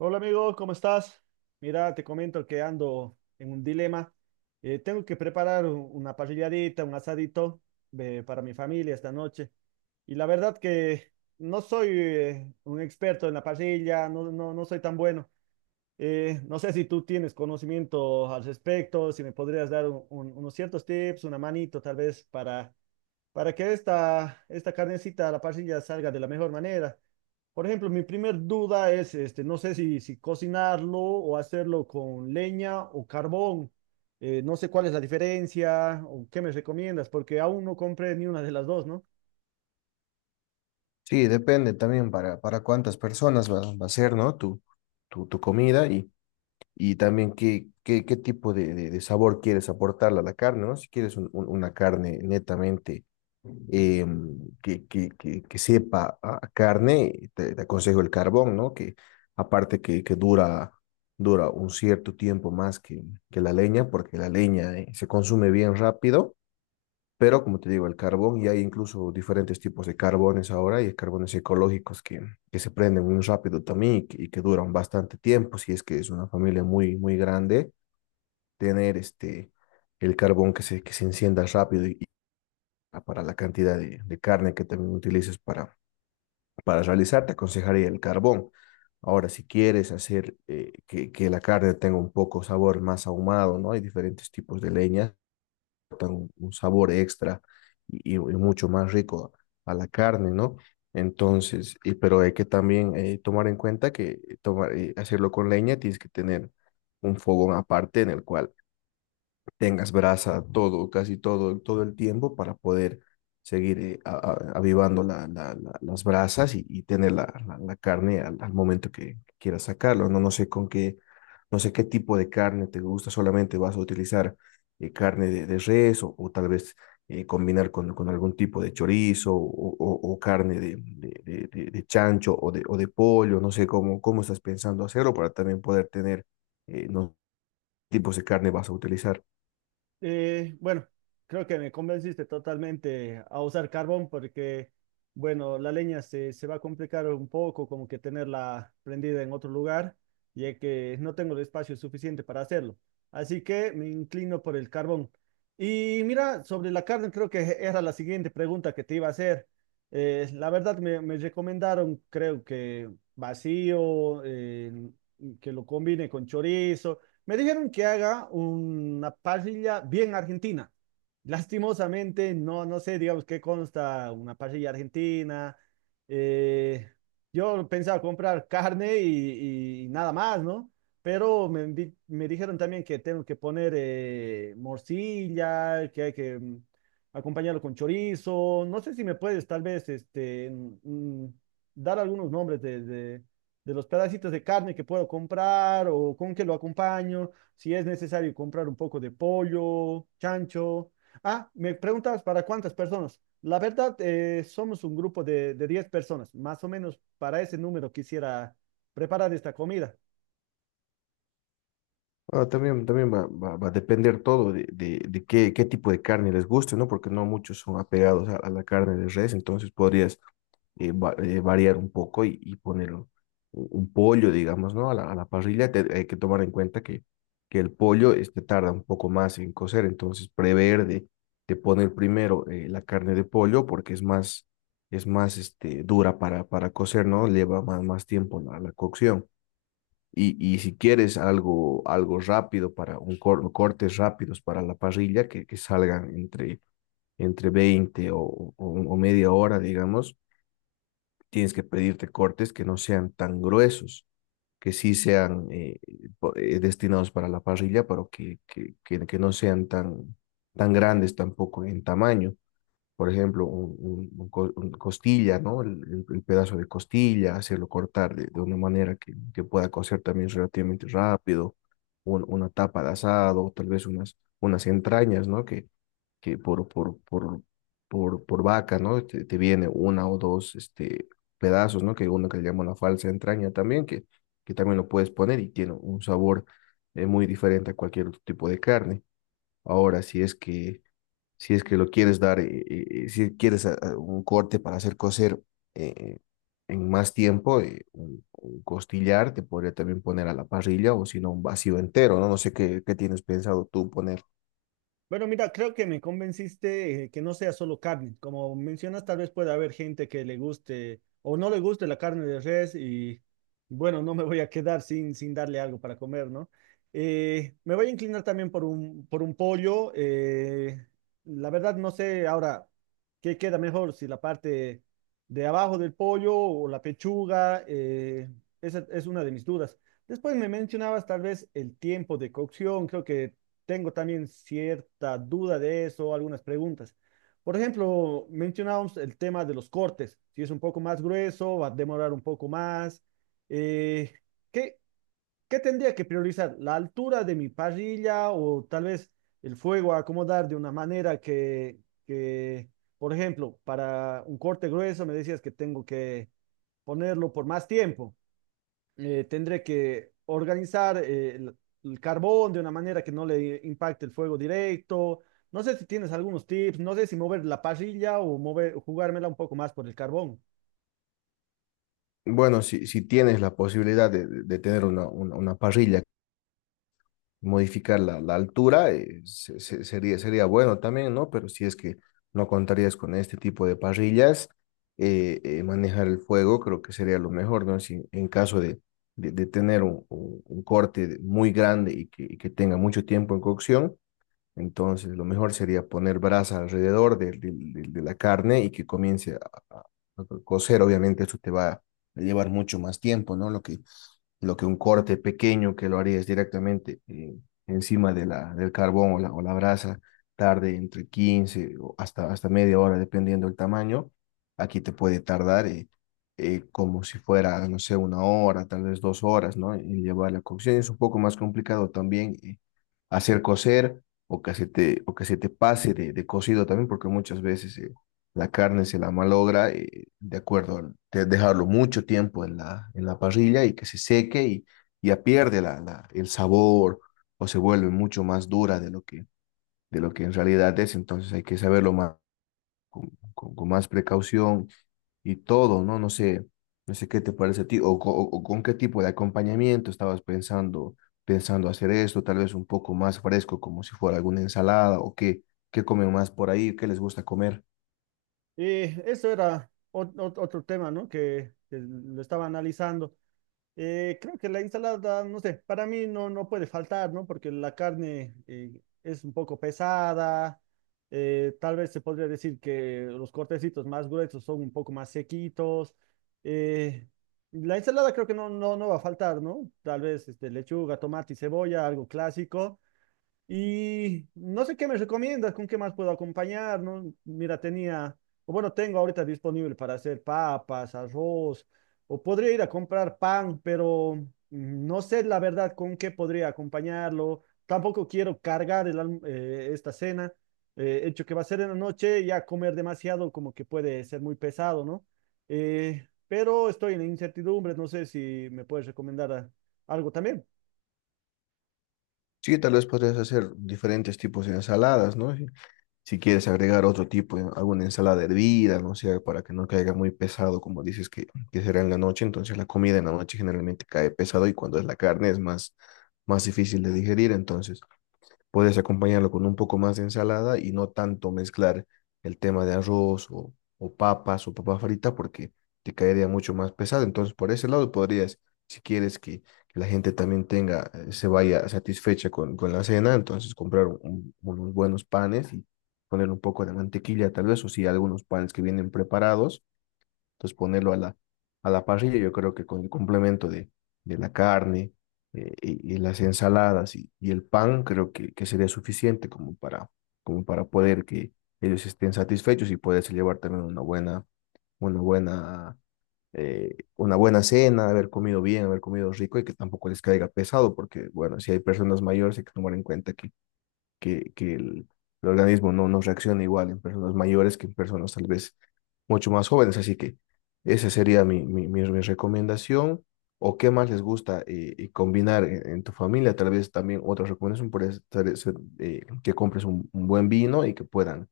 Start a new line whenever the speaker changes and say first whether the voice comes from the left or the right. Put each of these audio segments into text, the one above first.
right: Hola amigo, ¿cómo estás? Mira, te comento que ando en un dilema. Tengo que preparar una parrilladita, un asadito para mi familia esta noche. Y la verdad que no soy un experto en la parrilla, no, no, no soy tan bueno. No sé si tú tienes conocimiento al respecto, si me podrías dar unos ciertos tips, una manito tal vez para que esta carnecita a la parrilla salga de la mejor manera. Por ejemplo, mi primer duda es, este, no sé si cocinarlo o hacerlo con leña o carbón. No sé cuál es la diferencia o qué me recomiendas, porque aún no compré ni una de las dos, ¿no?
left: Sí, depende también para cuántas personas va a ser, ¿no? Tu comida y también qué tipo de sabor quieres aportarle a la carne, ¿no? Si quieres una carne netamente que sepa a carne, te aconsejo el carbón, ¿no? Que aparte que dura un cierto tiempo más que la leña, porque la leña se consume bien rápido. Pero como te digo, el carbón. Y hay incluso diferentes tipos de carbones ahora, y hay carbones ecológicos que se prenden muy rápido también y que duran bastante tiempo. Si es que es una familia muy, muy grande, tener este, el carbón que se encienda rápido y para la cantidad de carne que también utilices para realizar, te aconsejaría el carbón. Ahora, si quieres hacer que la carne tenga un poco sabor más ahumado, ¿no? Hay diferentes tipos de leñas, un sabor extra y mucho más rico a la carne, ¿no? Entonces, pero hay que también tomar en cuenta que hacerlo con leña. Tienes que tener un fogón aparte en el cual tengas brasa todo, casi todo, todo el tiempo para poder seguir avivando las brasas y tener la carne al momento que quieras sacarlo, ¿no? No sé qué tipo de carne te gusta, solamente vas a utilizar carne de res o tal vez combinar con algún tipo de chorizo o carne de chancho o de pollo. No sé cómo estás pensando hacerlo para también poder tener no tipos de carne vas a utilizar.
right: Bueno, creo que me convenciste totalmente a usar carbón porque, bueno, la leña se va a complicar un poco, como que tenerla prendida en otro lugar, ya que no tengo el espacio suficiente para hacerlo. Así que me inclino por el carbón. Y mira, sobre la carne, creo que era la siguiente pregunta que te iba a hacer. La verdad, me recomendaron, creo que vacío, que lo combine con chorizo. Me dijeron que haga una parrilla bien argentina. Lastimosamente, no, no sé, digamos, qué consta una parrilla argentina. Eh, yo pensaba comprar carne y nada más, ¿no? Pero me dijeron también que tengo que poner morcilla, que hay que acompañarlo con chorizo. No sé si me puedes tal vez este, dar algunos nombres de los pedacitos de carne que puedo comprar o con qué lo acompaño, si es necesario comprar un poco de pollo, chancho. Ah, me preguntabas para cuántas personas. La verdad, somos un grupo de 10 personas. Más o menos para ese número quisiera preparar esta comida.
left: Ah, también va a depender todo de qué tipo de carne les guste, ¿no? Porque no muchos son apegados a la carne de res, entonces podrías variar un poco y poner un pollo, digamos, ¿no? A la parrilla. Hay que tomar en cuenta que el pollo este, tarda un poco más en cocer, entonces prever de poner primero la carne de pollo porque es más, este, dura para cocer, ¿no? Lleva más, más tiempo la cocción. Y si quieres algo, rápido para cortes rápidos para la parrilla que salgan entre 20 o media hora, digamos, tienes que pedirte cortes que no sean tan gruesos, que sí sean destinados para la parrilla, pero que no sean tan, tan grandes tampoco en tamaño. Por ejemplo, un costilla, ¿no? El pedazo de costilla, hacerlo cortar de una manera que pueda cocer también relativamente rápido, una tapa de asado, o tal vez unas entrañas, ¿no? Que por vaca, ¿no? Te viene una o dos pedazos, ¿no? Que uno que le llama una falsa entraña también, que también lo puedes poner y tiene un sabor muy diferente a cualquier otro tipo de carne. Ahora, si es que lo quieres dar, si quieres a un corte para hacer cocer eh, eh, en más tiempo, un costillar te podría también poner a la parrilla, o si no un vacío entero, ¿no? No sé qué tienes pensado tú poner.
right: Bueno, mira, creo que me convenciste que no sea solo carne. Como mencionas, tal vez pueda haber gente que le guste o no le guste la carne de res y bueno, no me voy a quedar sin darle algo para comer, ¿no? Me voy a inclinar también por por un pollo. La verdad, no sé ahora qué queda mejor, si la parte de abajo del pollo o la pechuga. Esa es una de mis dudas. Después me mencionabas tal vez el tiempo de cocción. Creo que tengo también cierta duda de eso, algunas preguntas. Por ejemplo, mencionábamos el tema de los cortes. Si es un poco más grueso, va a demorar un poco más. Eh, ¿qué, Qué tendría que priorizar? ¿La altura de mi parrilla o tal vez el fuego a acomodar de una manera que, por ejemplo, para un corte grueso me decías que tengo que ponerlo por más tiempo? Tendré que organizar el carbón de una manera que no le impacte el fuego directo. No sé si tienes algunos tips, no sé si mover la parrilla o mover, jugármela un poco más por el carbón.
left: Bueno, si tienes la posibilidad de tener una parrilla, modificar la altura, sería bueno también, ¿no? Pero si es que no contarías con este tipo de parrillas, manejar el fuego creo que sería lo mejor, ¿no? Si en caso de tener un corte muy grande y que tenga mucho tiempo en cocción, entonces lo mejor sería poner brasa alrededor de de la carne y que comience a cocer. Obviamente, eso te va a llevar mucho más tiempo, ¿no? Lo que un corte pequeño que lo harías directamente encima de del carbón o la brasa, tarde entre 15 o hasta media hora, dependiendo del tamaño. Aquí te puede tardar como si fuera, no sé, una hora, tal vez 2 horas, ¿no? En llevar la cocción. Es un poco más complicado también hacer cocer, o que se te pase de cocido también, porque muchas veces la carne se la malogra de acuerdo al de dejarlo mucho tiempo en la, parrilla y que se seque y ya pierde el sabor, o se vuelve mucho más dura de lo que en realidad es. Entonces hay que saberlo más, con más precaución y todo, ¿no? No sé qué te parece a ti, o con qué tipo de acompañamiento estabas pensando hacer esto. Tal vez un poco más fresco, como si fuera alguna ensalada, o qué comen más por ahí, qué les gusta comer.
right: Y eso era otro tema, ¿no? Que lo estaba analizando. Creo que la ensalada, no sé, para mí no, no puede faltar, ¿no? Porque la carne es un poco pesada, tal vez se podría decir que los cortecitos más gruesos son un poco más sequitos. eh, la ensalada creo que no, no, no va a faltar, ¿no? Tal vez este, lechuga, tomate y cebolla, algo clásico. Y no sé qué me recomiendas, con qué más puedo acompañar, ¿no? Mira, tenía, o bueno, tengo ahorita disponible para hacer papas, arroz, o podría ir a comprar pan, pero no sé la verdad con qué podría acompañarlo. Tampoco quiero cargar esta cena, hecho que va a ser en la noche, ya comer demasiado como que puede ser muy pesado, ¿no? Pero estoy en incertidumbre, no sé si me puedes recomendar ah, algo también.
left: Sí, tal vez podrías hacer diferentes tipos de ensaladas, ¿no? Si, si quieres agregar otro tipo, alguna ensalada hervida, no sé, para que no caiga muy pesado, como dices que será en la noche. Entonces la comida en la noche generalmente cae pesado, y cuando es la carne es más, más difícil de digerir. Entonces puedes acompañarlo con un poco más de ensalada y no tanto mezclar el tema de arroz o papas o papa frita, porque te caería mucho más pesado. Entonces, por ese lado podrías, si quieres que la gente también tenga, se vaya satisfecha con la cena, entonces comprar unos buenos panes y poner un poco de mantequilla tal vez, o si hay algunos panes que vienen preparados, entonces ponerlo a la, parrilla. Yo creo que con el complemento de la carne y las ensaladas y el pan, creo que sería suficiente como para poder que ellos estén satisfechos y poderse llevar también una buena, una buena cena, haber comido bien, haber comido rico y que tampoco les caiga pesado. Porque bueno, si hay personas mayores hay que tomar en cuenta que el organismo no reacciona igual en personas mayores que en personas tal vez mucho más jóvenes. Así que esa sería mi recomendación. ¿O qué más les gusta combinar en tu familia? Tal vez también otra recomendación puede ser, que compres un buen vino y que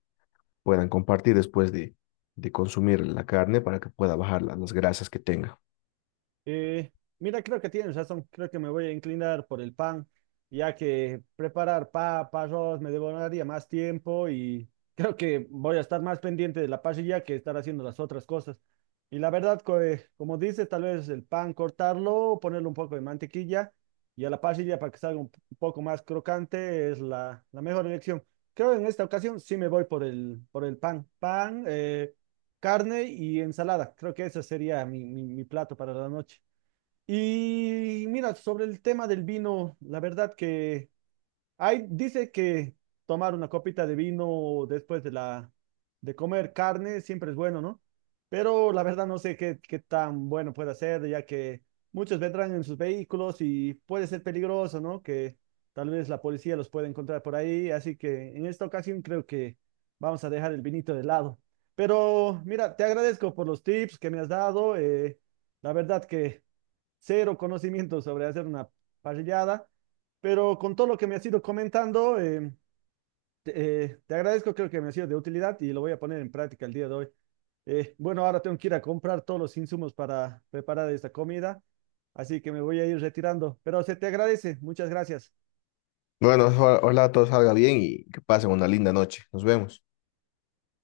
left: puedan compartir después de consumir la carne, para que pueda bajar las grasas que tenga.
right: Eh, Mira, creo que tienes razón. Creo que me voy a inclinar por el pan, ya que preparar papa, arroz me demoraría más tiempo y creo que voy a estar más pendiente de la parrilla que estar haciendo las otras cosas. Y la verdad, como dices, tal vez el pan cortarlo, ponerle un poco de mantequilla y a la parrilla para que salga un poco más crocante es la, la mejor elección. Creo en esta ocasión sí me voy por por el pan. Pan, carne y ensalada. Creo que ese sería mi, mi plato para la noche. Y mira, sobre el tema del vino, la verdad que hay, dice que tomar una copita de vino después de la de comer carne siempre es bueno, ¿no? Pero la verdad no sé qué tan bueno puede ser, ya que muchos vendrán en sus vehículos y puede ser peligroso, ¿no? Que tal vez la policía los pueda encontrar por ahí. Así que en esta ocasión creo que vamos a dejar el vinito de lado. Pero mira, te agradezco por los tips que me has dado. La verdad que cero conocimiento sobre hacer una parrillada, pero con todo lo que me has ido comentando, te agradezco, creo que me ha sido de utilidad y lo voy a poner en práctica el día de hoy. Bueno, ahora tengo que ir a comprar todos los insumos para preparar esta comida, así que me voy a ir retirando, pero se te agradece, muchas gracias.
left: Bueno, ojalá todo salga bien y que pasen una linda noche. Nos vemos.